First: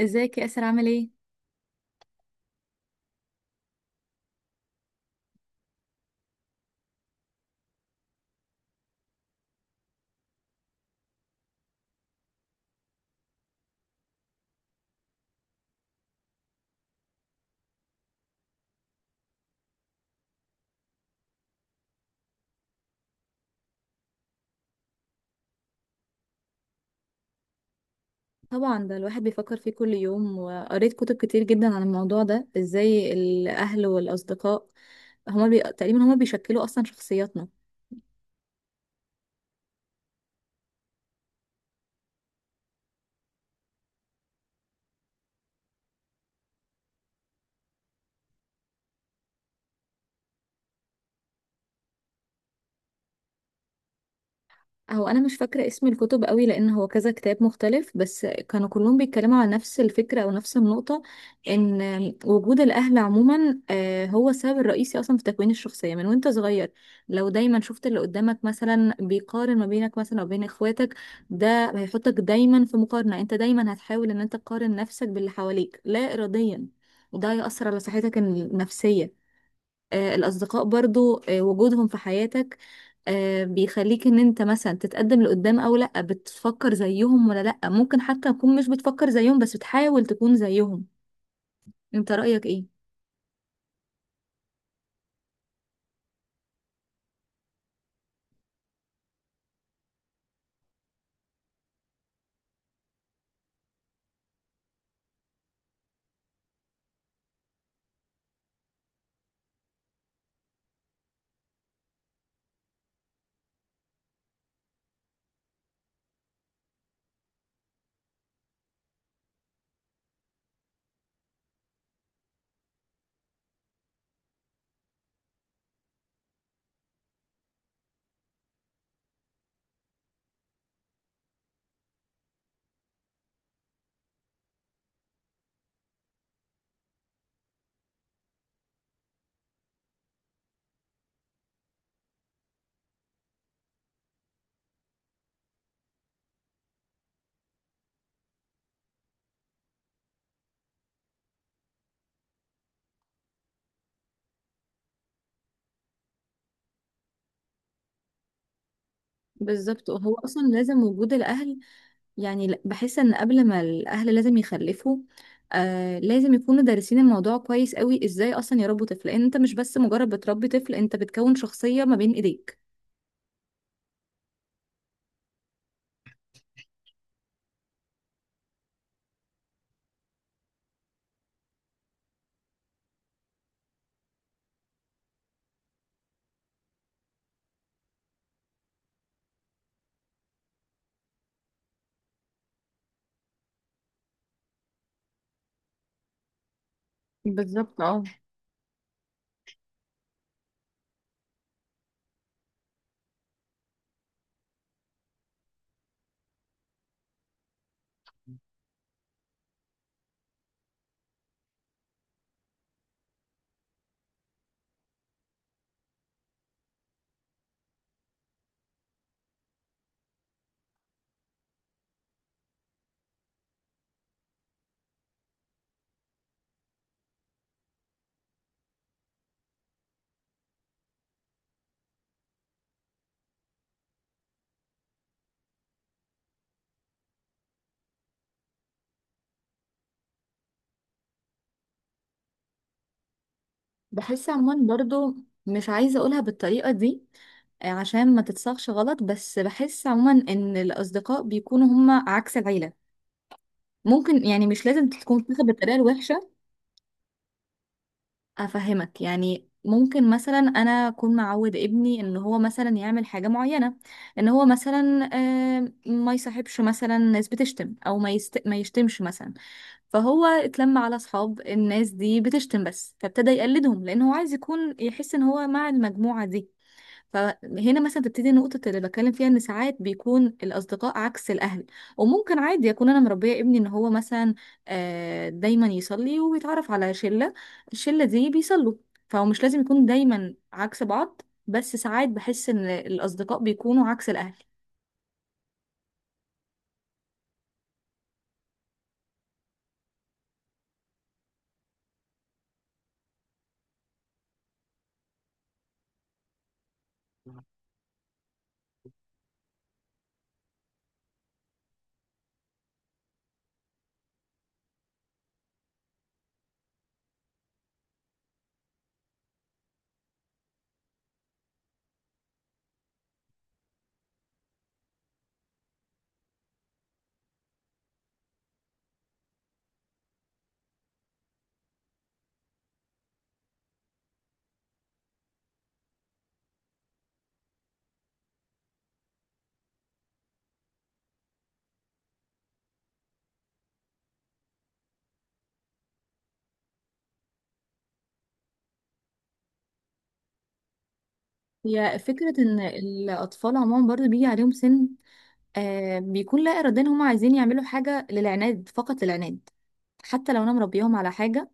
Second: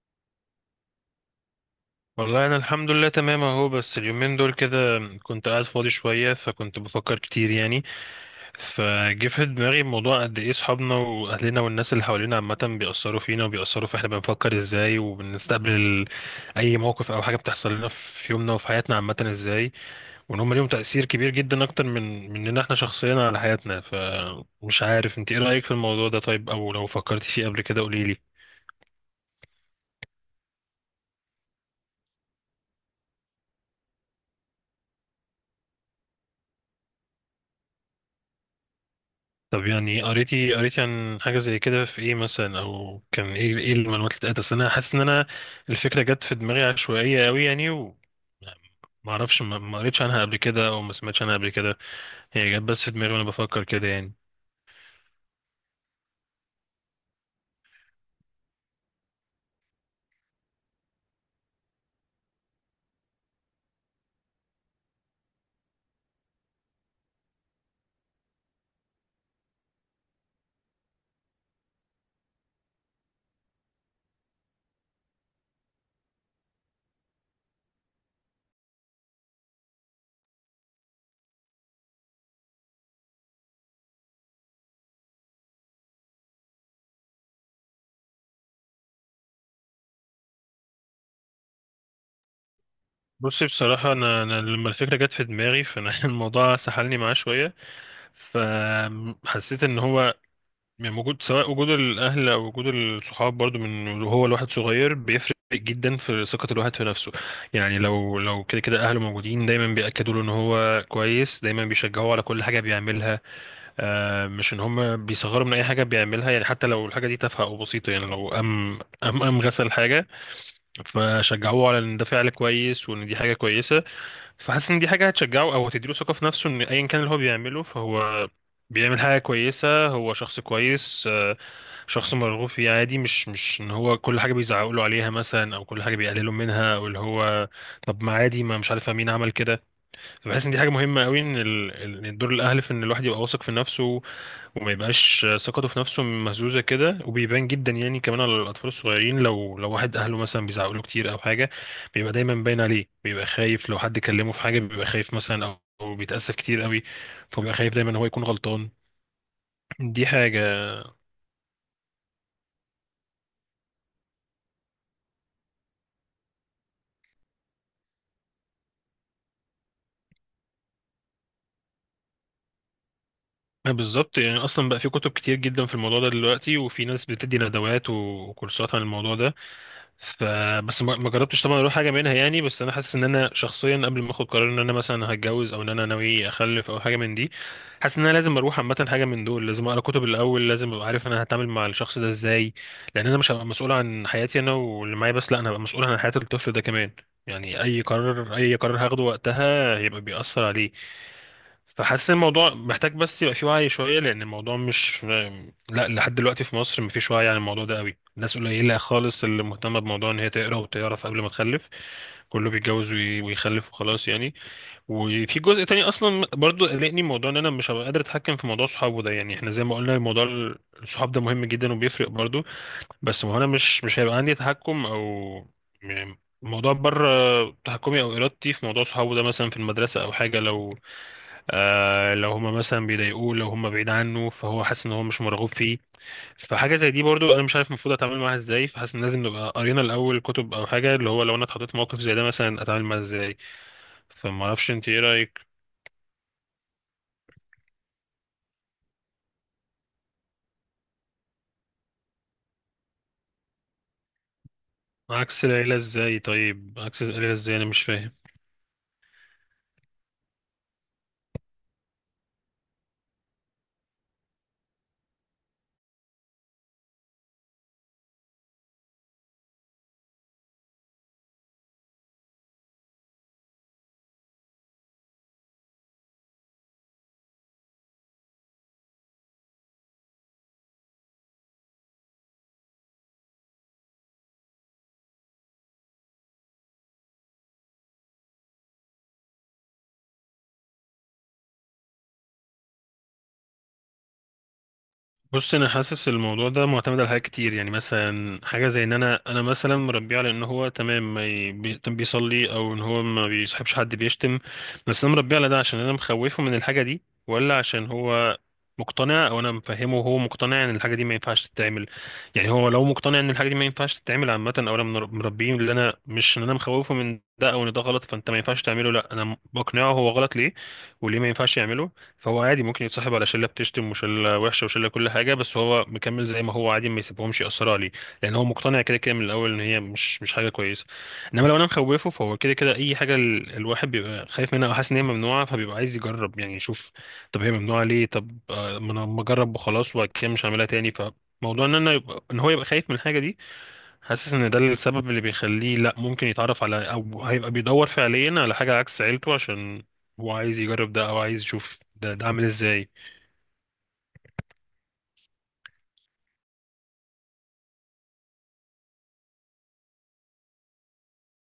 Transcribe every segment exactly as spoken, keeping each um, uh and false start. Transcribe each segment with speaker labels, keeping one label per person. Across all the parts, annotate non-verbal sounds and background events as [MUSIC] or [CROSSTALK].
Speaker 1: ازيك يا اسر، عامل ايه؟
Speaker 2: والله انا الحمد لله تمام اهو. بس اليومين دول كده كنت قاعد فاضي شويه فكنت بفكر كتير يعني. فجه في دماغي موضوع، قد ايه صحابنا واهلنا والناس اللي حوالينا عامه بيأثروا فينا، وبيأثروا في احنا بنفكر ازاي، وبنستقبل ال- اي موقف او حاجه بتحصل لنا في يومنا وفي حياتنا عامه ازاي، وان هم ليهم تأثير كبير جدا اكتر من مننا احنا شخصيا على حياتنا. فمش عارف انت ايه رأيك في الموضوع ده، طيب؟ او لو فكرت فيه قبل كده قوليلي.
Speaker 1: طبعا، ده الواحد بيفكر فيه كل يوم، وقريت كتب كتير جدا عن الموضوع ده. ازاي الاهل والاصدقاء هما بي... تقريبا هما بيشكلوا اصلا شخصياتنا.
Speaker 2: طب يعني قريتي قريتي عن حاجة زي كده في ايه مثلا، او كان ايه ايه المعلومات اللي اتقالت؟ اصل انا حاسس ان انا الفكرة جت في دماغي عشوائية قوي يعني، و ما اعرفش، ما ما قريتش عنها قبل كده او ما سمعتش عنها قبل كده. هي جت بس في دماغي وانا بفكر كده يعني.
Speaker 1: هو انا مش فاكره اسم الكتب قوي، لان هو كذا كتاب مختلف، بس كانوا كلهم بيتكلموا على نفس الفكره او نفس النقطه. ان وجود الاهل عموما آه، هو السبب الرئيسي اصلا في تكوين الشخصيه من وانت صغير. لو دايما شفت اللي قدامك مثلا بيقارن ما بينك مثلا او بين اخواتك، ده هيحطك دايما في مقارنه، انت دايما هتحاول ان انت تقارن نفسك باللي حواليك لا اراديا، وده هيأثر على صحتك النفسيه. آه، الأصدقاء برضو، آه، وجودهم في حياتك آه، بيخليك ان انت مثلا تتقدم لقدام، او لأ بتفكر زيهم، ولا لأ ممكن حتى تكون مش بتفكر زيهم بس بتحاول تكون زيهم. انت رأيك ايه؟
Speaker 2: بصي بصراحة، أنا, أنا لما الفكرة جت في دماغي فأنا [LAUGHS] الموضوع سحلني معاه شوية. فحسيت إن هو يعني وجود، سواء وجود الأهل أو وجود الصحاب برضو، من هو الواحد صغير بيفرق جدا في ثقة الواحد في نفسه. يعني لو لو كده كده أهله موجودين دايما بيأكدوا له إن هو كويس، دايما بيشجعوه على كل حاجة بيعملها. آه، مش إن هم بيصغروا من أي حاجة بيعملها. يعني حتى لو الحاجة دي تافهة أو بسيطة، يعني لو قام قام قام غسل حاجة فشجعوه على إن ده فعل كويس وإن دي حاجة كويسة. فحاسس ان دي حاجه هتشجعه او هتديله ثقه في نفسه ان ايا كان اللي هو بيعمله فهو بيعمل حاجه كويسه، هو شخص كويس، آه، شخص مرغوب فيه عادي. مش مش ان هو كل حاجه بيزعقوا له عليها مثلا، او كل حاجه بيقللوا منها، او اللي هو طب ما عادي، ما مش عارف مين عمل كده. بحس ان دي حاجه مهمه قوي، ان ال- ال- إن دور الاهل في ان الواحد يبقى واثق في نفسه، وما يبقاش ثقته في نفسه مهزوزه كده. وبيبان جدا يعني كمان على الاطفال الصغيرين، لو لو واحد اهله مثلا بيزعقوا له كتير او حاجه بيبقى دايما باين عليه، بيبقى خايف لو حد كلمه في حاجه، بيبقى خايف مثلا، او أو بيتأسف كتير قوي، فبيبقى خايف دايما هو يكون غلطان.
Speaker 1: بالظبط،
Speaker 2: دي
Speaker 1: هو اصلا
Speaker 2: حاجه.
Speaker 1: لازم وجود الاهل، يعني ل- بحس ان قبل ما الاهل لازم يخلفوا، آه لازم يكونوا دارسين الموضوع كويس قوي ازاي اصلا يربوا طفل، لان انت مش بس مجرد بتربي طفل، انت بتكون شخصية ما بين ايديك.
Speaker 2: بالظبط، يعني اصلا بقى في كتب كتير جدا في الموضوع ده دلوقتي، وفي ناس بتدي ندوات وكورسات عن الموضوع ده. ف بس ما ما جربتش طبعا اروح حاجه منها يعني. بس انا حاسس ان انا شخصيا قبل ما اخد قرار ان انا مثلا هتجوز او ان انا ناوي اخلف او حاجه من دي، حاسس ان انا لازم اروح عامه حاجه من دول، لازم اقرا كتب الاول، لازم ابقى عارف انا هتعامل مع الشخص ده ازاي، لان انا مش هبقى مسؤول عن حياتي انا واللي معايا بس، لا انا هبقى مسؤول عن حياه الطفل ده كمان. يعني
Speaker 1: بالظبط
Speaker 2: اي
Speaker 1: اه.
Speaker 2: قرار، اي قرار هاخده وقتها هيبقى بيأثر عليه. فحاسس الموضوع محتاج بس يبقى فيه وعي شوية، لأن الموضوع مش لا. لحد دلوقتي في مصر مفيش وعي عن الموضوع ده قوي، الناس قليلة خالص اللي مهتمة بموضوع إن هي تقرا وتعرف قبل ما تخلف. كله بيتجوز وي- ويخلف وخلاص يعني. وفي جزء تاني أصلا برضو قلقني، موضوع إن أنا مش هبقى قادر أتحكم في موضوع صحابه ده. يعني إحنا زي ما قلنا، الموضوع الصحاب ده مهم جدا وبيفرق برضو. بس ما هو انا مش مش هيبقى عندي تحكم، او يعني الموضوع بره تحكمي او ارادتي، في موضوع صحابه ده مثلا في المدرسه او حاجه. لو آه، لو هما مثلا بيضايقوه، لو هما بعيد عنه فهو حاسس ان هو مش مرغوب فيه. فحاجه زي دي برضو انا مش عارف المفروض اتعامل معاها ازاي. فحاسس ان لازم نبقى قرينا الاول كتب او حاجه، اللي هو لو انا اتحطيت في موقف زي ده مثلا اتعامل معاه ازاي.
Speaker 1: بحس
Speaker 2: فما اعرفش
Speaker 1: عموما
Speaker 2: انت ايه
Speaker 1: برضو،
Speaker 2: رايك.
Speaker 1: مش عايزة أقولها بالطريقة دي، آه، عشان ما تتصاغش غلط، بس بحس عموما إن الأصدقاء بيكونوا هما عكس العيلة. ممكن يعني مش لازم تكون تاخد
Speaker 2: عكس
Speaker 1: بالطريقة
Speaker 2: العيله ازاي؟
Speaker 1: الوحشة.
Speaker 2: طيب عكس العيله ازاي؟ انا مش فاهم.
Speaker 1: أفهمك، يعني ممكن مثلا أنا أكون معود ابني إن هو مثلا يعمل حاجة معينة، إن هو مثلا آه، ما يصاحبش مثلا ناس بتشتم، أو ما, يست... ما يشتمش مثلا. فهو اتلم على اصحاب الناس دي بتشتم، بس فابتدى يقلدهم لان هو عايز يكون يحس ان هو مع المجموعة دي. فهنا مثلا تبتدي النقطة اللي بتكلم فيها، ان ساعات بيكون الاصدقاء عكس الاهل. وممكن عادي اكون انا مربية ابني ان هو مثلا آه، دايما يصلي ويتعرف على شلة، الشلة دي بيصلوا، فهو مش لازم يكون دايما عكس بعض، بس ساعات بحس ان الاصدقاء بيكونوا عكس الاهل.
Speaker 2: بص انا حاسس الموضوع ده معتمد على حاجات كتير. يعني مثلا حاجه زي ان انا انا مثلا مربيه على ان هو تمام ما ي- بي- بيصلي، او ان هو ما بيصاحبش حد بيشتم. بس انا مربيه على ده عشان انا مخوفه من الحاجه دي، ولا عشان هو مقتنع، او انا مفهمه وهو مقتنع ان الحاجه دي ما ينفعش تتعمل؟ يعني هو لو مقتنع ان الحاجه دي ما ينفعش تتعمل عامه، او انا منر- مربيه اللي انا مش ان انا مخوفه من ده او ان ده غلط فانت ما ينفعش تعمله، لا انا بقنعه هو غلط ليه وليه ما ينفعش يعمله، فهو عادي ممكن يتصاحب على شله بتشتم وشله وحشه وشله كل حاجه، بس هو مكمل زي ما هو عادي، ما يسيبهمش ياثروا عليه، لان هو مقتنع كده كده من الاول ان هي مش مش حاجه كويسه. انما لو انا مخوفه فهو كده كده اي حاجه ال- الواحد بيبقى خايف منها او حاسس ان هي ممنوعه، فبيبقى عايز يجرب يعني يشوف. طب هي ممنوعه ليه؟ طب آه، ما انا ما اجرب وخلاص، وبعد كده مش هعملها تاني. فموضوع ان انا يبقى ان هو يبقى خايف من الحاجه دي، حاسس ان ده السبب اللي بيخليه لا ممكن يتعرف على، او هيبقى بيدور فعليا على حاجة عكس عيلته عشان هو عايز يجرب ده، او عايز يشوف
Speaker 1: هي
Speaker 2: ده ده
Speaker 1: فكرة
Speaker 2: عامل
Speaker 1: ان
Speaker 2: ازاي.
Speaker 1: الاطفال عموما برضو بيجي عليهم سن آه بيكون لا إراديا هم عايزين يعملوا حاجة للعناد، فقط للعناد، حتى لو أنا مربيهم على حاجة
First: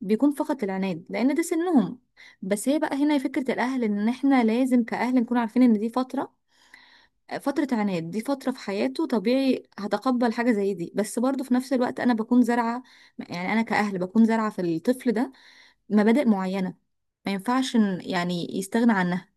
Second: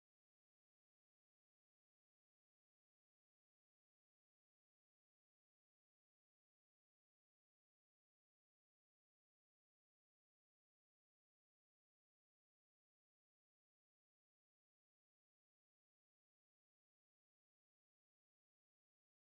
Speaker 1: بيكون فقط العناد لأن ده سنهم. بس هي بقى هنا فكرة الأهل، إن إحنا لازم كأهل نكون عارفين إن دي فترة، آه، فترة عناد، دي فترة في حياته طبيعي، هتقبل حاجة زي دي، بس برضه في نفس الوقت أنا بكون زارعة، يعني أنا كأهل بكون زارعة في الطفل ده مبادئ معينة، ما ينفعش إن- يعني يستغنى عنها.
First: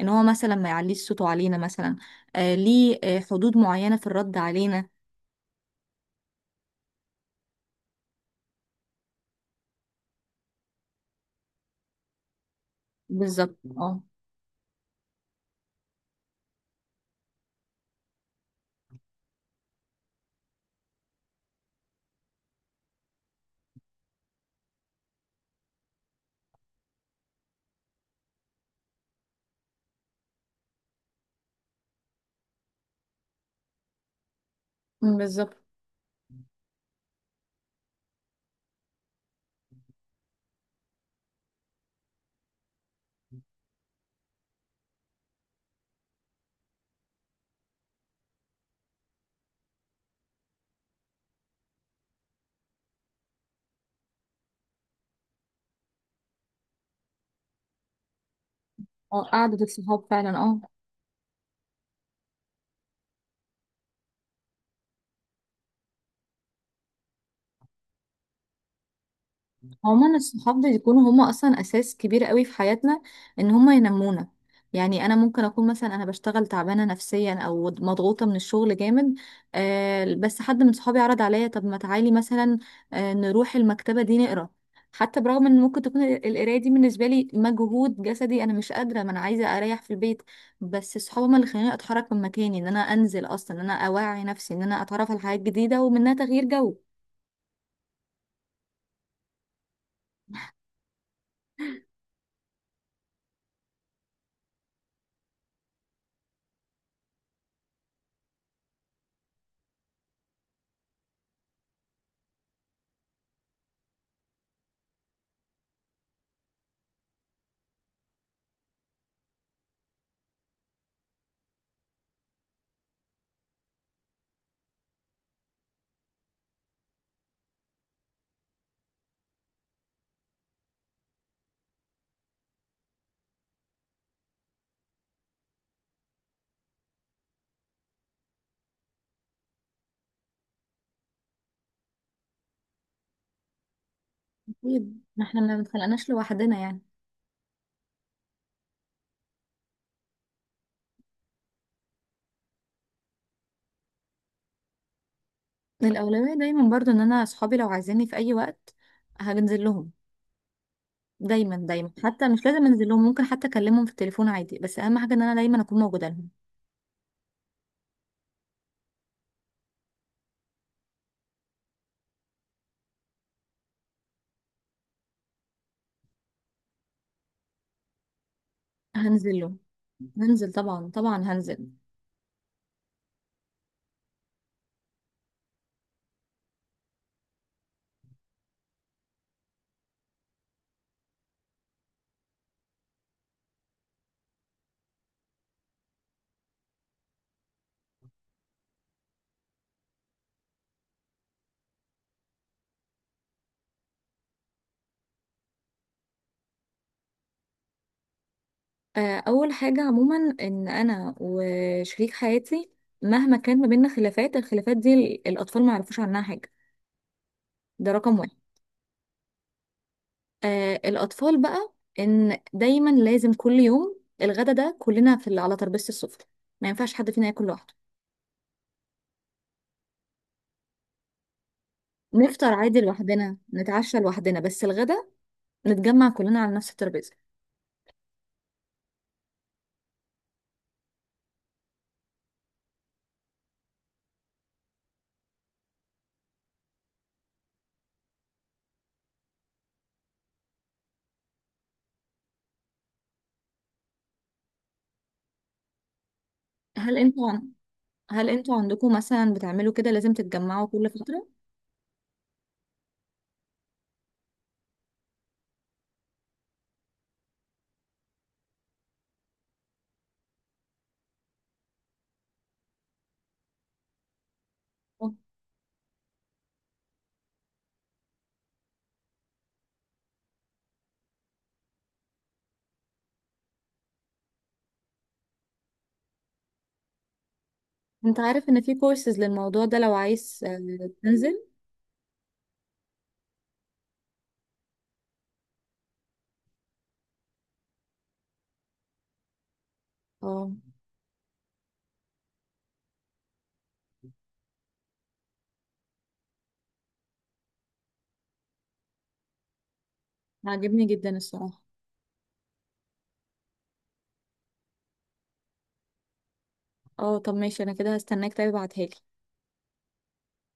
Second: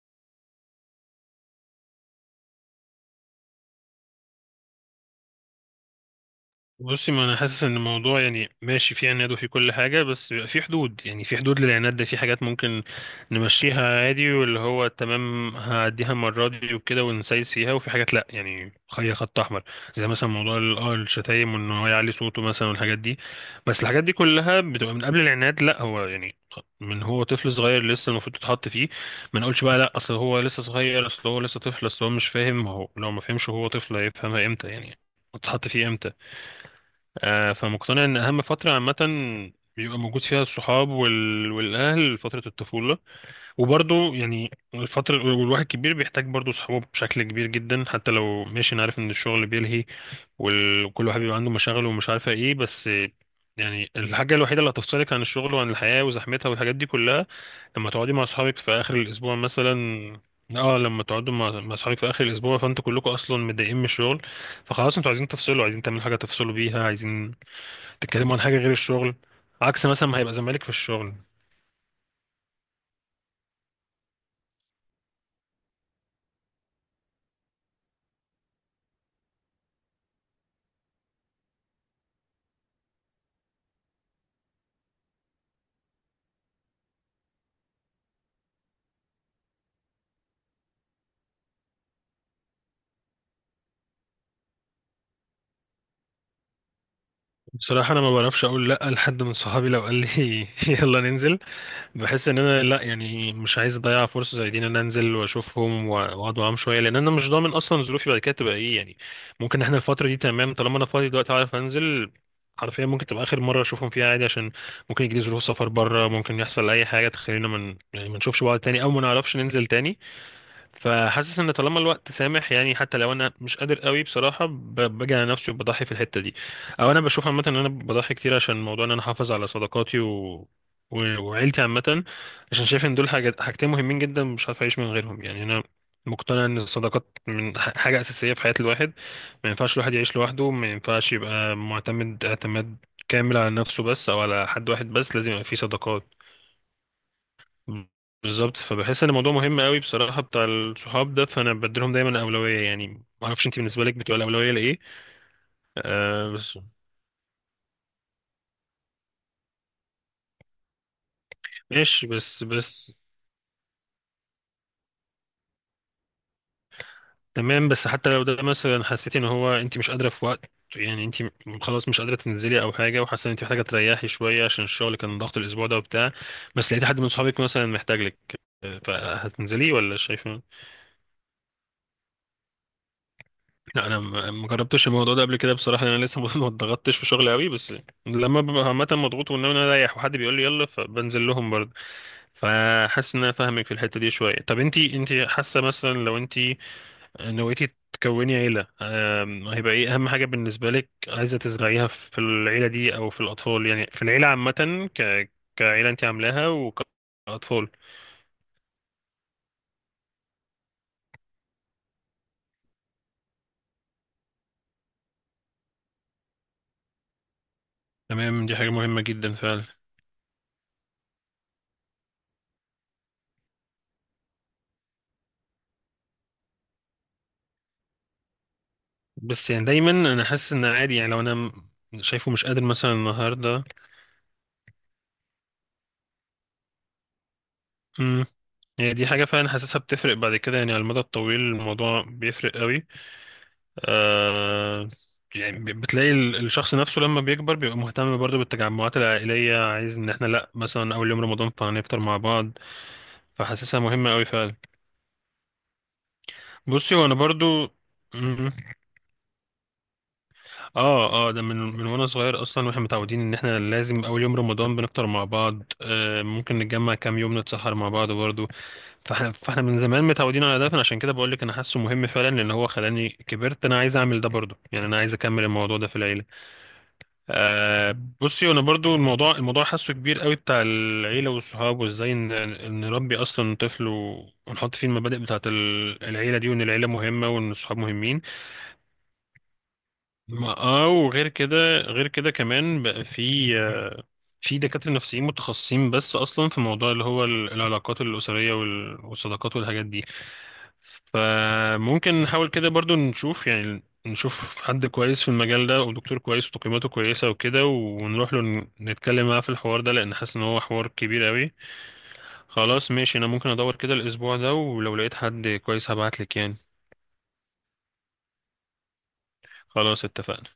Speaker 1: ان هو مثلا ما يعليش صوته علينا مثلا، آه ليه آه حدود معينة في الرد علينا.
Speaker 2: بصي، ما انا حاسس ان الموضوع يعني ماشي، في عناد وفي كل حاجه، بس بيبقى في حدود. يعني في حدود للعناد ده، في حاجات ممكن
Speaker 1: بالظبط
Speaker 2: نمشيها
Speaker 1: اه.
Speaker 2: عادي واللي هو تمام هعديها المره دي وكده ونسايس فيها، وفي حاجات لا، يعني خليها خط احمر، زي مثلا موضوع ال- اه الشتايم وان هو يعلي صوته مثلا والحاجات دي. بس الحاجات دي كلها بتبقى من قبل العناد لا، هو يعني من هو طفل صغير لسه المفروض تتحط فيه. ما نقولش بقى لا اصل هو لسه صغير، اصل هو لسه طفل، اصل هو مش فاهم. ما هو لو ما فهمش هو طفل، هيفهمها امتى يعني؟
Speaker 1: أمم، بالظبط.
Speaker 2: تتحط فيه امتى؟ آه، فمقتنع ان اهم فتره عامه بيبقى موجود فيها الصحاب وال... والاهل فتره الطفوله. وبرضه يعني الفتره والواحد كبير بيحتاج برضه صحابه بشكل كبير جدا. حتى لو ماشي، انا عارف ان الشغل بيلهي، وال- وكل واحد بيبقى عنده مشاغل ومش عارفه ايه، بس يعني الحاجه الوحيده اللي هتفصلك عن الشغل وعن الحياه وزحمتها والحاجات دي كلها لما تقعدي مع اصحابك في اخر
Speaker 1: اه،
Speaker 2: الاسبوع
Speaker 1: قعدة الصحاب
Speaker 2: مثلا.
Speaker 1: فعلا، اه.
Speaker 2: اه، لما تقعدوا مع مع اصحابك في اخر الاسبوع، فانتوا كلكم اصلا متضايقين من الشغل، فخلاص انتوا عايزين تفصلوا، عايزين تعملوا حاجه تفصلوا بيها، عايزين تتكلموا عن حاجه غير الشغل. عكس مثلا
Speaker 1: عموما،
Speaker 2: ما هيبقى
Speaker 1: الصحاب
Speaker 2: زمالك في
Speaker 1: بيكونوا
Speaker 2: الشغل.
Speaker 1: هما اصلا اساس كبير قوي في حياتنا، ان هما ينمونا. يعني انا ممكن اكون مثلا انا بشتغل تعبانه نفسيا او مضغوطه من الشغل جامد، آه بس حد من صحابي عرض عليا، طب ما تعالي مثلا آه نروح المكتبه دي نقرا. حتى برغم ان ممكن تكون ال- القرايه دي بالنسبه لي مجهود جسدي، انا مش قادره، ما انا عايزه اريح في البيت، بس صحابي هما اللي خلاني اتحرك من مكاني، ان انا انزل اصلا، ان انا اوعي نفسي، ان انا اتعرف على حاجات جديده، ومنها تغيير جو.
Speaker 2: بصراحه انا ما بعرفش اقول لا لحد من صحابي لو قال لي [LAUGHS] يلا ننزل. بحس ان انا لا، يعني مش عايز اضيع فرصه زي دي، ان انا انزل واشوفهم واقعد معاهم شويه، لان انا مش ضامن اصلا ظروفي بعد كده تبقى ايه يعني. ممكن احنا الفتره دي تمام طالما انا فاضي دلوقتي عارف انزل، حرفيا ممكن تبقى اخر مره اشوفهم فيها عادي، عشان ممكن يجي لي ظروف سفر بره، ممكن يحصل اي حاجه تخلينا من يعني ما نشوفش بعض تاني او ما نعرفش ننزل تاني. فحاسس ان طالما الوقت سامح، يعني حتى لو انا مش قادر قوي بصراحه، ب- باجي على نفسي وبضحي في الحته دي. او انا بشوف عامه ان انا بضحي كتير عشان موضوع ان انا احافظ على صداقاتي و... و- وعيلتي عامه، عشان شايف ان دول حاجات، حاجتين مهمين جدا مش عارف اعيش من غيرهم يعني. انا مقتنع ان الصداقات من ح- حاجه اساسيه في حياه الواحد. ما ينفعش الواحد يعيش لوحده، ما ينفعش يبقى معتمد اعتماد كامل على نفسه بس، او على حد واحد
Speaker 1: أكيد،
Speaker 2: بس.
Speaker 1: ما
Speaker 2: لازم
Speaker 1: احنا
Speaker 2: يبقى
Speaker 1: ما
Speaker 2: فيه
Speaker 1: بنخلقناش
Speaker 2: صداقات.
Speaker 1: لوحدنا يعني.
Speaker 2: بالظبط. فبحس ان الموضوع مهم قوي بصراحه بتاع الصحاب ده، فانا بديلهم دايما اولويه يعني. ما اعرفش انت بالنسبه لك بتبقى الاولويه لايه؟ آه
Speaker 1: الأولوية
Speaker 2: بس.
Speaker 1: دايما برضو إن أنا أصحابي لو عايزيني في أي وقت هنزل لهم، دايما دايما،
Speaker 2: ماشي،
Speaker 1: حتى مش
Speaker 2: بس
Speaker 1: لازم أنزل
Speaker 2: بس
Speaker 1: لهم، ممكن حتى أكلمهم في التليفون عادي، بس أهم حاجة إن أنا دايما أكون موجودة لهم.
Speaker 2: تمام. بس حتى لو ده مثلا حسيتي ان هو انت مش قادره في وقت، يعني انت خلاص مش قادره تنزلي او حاجه، وحاسه ان انت محتاجه تريحي شويه عشان الشغل كان ضغط الاسبوع ده وبتاع، بس لقيتي حد من صحابك مثلا محتاج لك، آه،
Speaker 1: هنزل لهم،
Speaker 2: فهتنزلي ولا شايفه؟
Speaker 1: هنزل طبعا، طبعا هنزل.
Speaker 2: لا انا ما ما جربتش الموضوع ده قبل كده بصراحه، لأن انا لسه [LAUGHS] ما اتضغطتش في شغلي قوي. بس لما ببقى عامه مضغوط وان انا رايح وحد بيقول لي يلا، فبنزل لهم برضه. فحاسس ان انا فاهمك في الحته دي شويه. طب انتي انتي حاسه مثلا لو انتي نويتي تكوني عيله، أم، هيبقى ايه اهم حاجه بالنسبه لك عايزه تزرعيها في العيله دي او في الاطفال، يعني في العيله عامه ك كعيله انتي عاملاها، وكاطفال؟
Speaker 1: آه، أول حاجة عموما إن أنا وشريك حياتي مهما كان ما بيننا خلافات، الخلافات دي ال- الأطفال ما يعرفوش عنها حاجة، ده رقم واحد.
Speaker 2: تمام، دي حاجه مهمه جدا فعلا.
Speaker 1: آه، الأطفال بقى، إن دايما لازم كل يوم الغدا ده كلنا في على ترابيزة السفرة، ما ينفعش حد فينا ياكل لوحده.
Speaker 2: بس يعني دايما انا حاسس ان عادي، يعني لو انا م- شايفه مش
Speaker 1: نفطر
Speaker 2: قادر
Speaker 1: عادي
Speaker 2: مثلا
Speaker 1: لوحدنا،
Speaker 2: النهارده.
Speaker 1: نتعشى لوحدنا، بس الغدا نتجمع كلنا على نفس الترابيزة.
Speaker 2: امم يعني دي حاجه فعلا حاسسها بتفرق بعد كده، يعني على المدى الطويل الموضوع بيفرق قوي. آه يعني ب- بتلاقي ال- الشخص نفسه لما بيكبر بيبقى مهتم برضه بالتجمعات العائليه، عايز ان احنا لا مثلا اول يوم رمضان فهنفطر مع بعض. فحاسسها مهمه قوي فعلا. بصي،
Speaker 1: هل
Speaker 2: وانا
Speaker 1: انتوا عن...
Speaker 2: برضو.
Speaker 1: هل انتوا عندكم مثلا بتعملوا كده، لازم تتجمعوا كل فترة؟
Speaker 2: اه اه، ده من من وانا صغير اصلا، واحنا متعودين ان احنا لازم اول يوم رمضان بنفطر مع بعض، آه ممكن نتجمع كام يوم نتسحر مع بعض برضه. فاحنا فاحنا من زمان متعودين على ده. فانا عشان كده بقول لك انا حاسه مهم فعلا، لان هو خلاني كبرت انا عايز اعمل ده برضه، يعني انا
Speaker 1: اه.
Speaker 2: عايز اكمل الموضوع ده في العيله. آه بصي انا برضه الموضوع الموضوع حاسه كبير قوي بتاع العيله والصحاب وازاي ن- نربي اصلا طفل، ونحط فيه المبادئ بتاعه ال- العيله دي، وان العيله مهمه وان الصحاب
Speaker 1: انت
Speaker 2: مهمين.
Speaker 1: عارف ان في كورسز للموضوع ده لو عايز
Speaker 2: ما اه،
Speaker 1: آه،
Speaker 2: وغير
Speaker 1: تنزل.
Speaker 2: كده غير كده كمان بقى في آه، في دكاترة نفسيين متخصصين بس أصلا في موضوع اللي هو ال- العلاقات الأسرية وال- والصداقات والحاجات دي.
Speaker 1: اه،
Speaker 2: فممكن نحاول كده برضو نشوف، يعني نشوف حد كويس في المجال ده، ودكتور كويس وتقييماته كويسة وكده، ونروح له ن- نتكلم معاه في الحوار ده، لأن حاسس إن هو
Speaker 1: عاجبني
Speaker 2: حوار
Speaker 1: جدا
Speaker 2: كبير أوي.
Speaker 1: الصراحة.
Speaker 2: خلاص ماشي، أنا ممكن أدور كده الأسبوع ده، ولو لقيت حد كويس هبعتلك يعني.
Speaker 1: اه، طب ماشي، انا كده هستناك، طيب ابعتها لي.
Speaker 2: خلاص اتفقنا.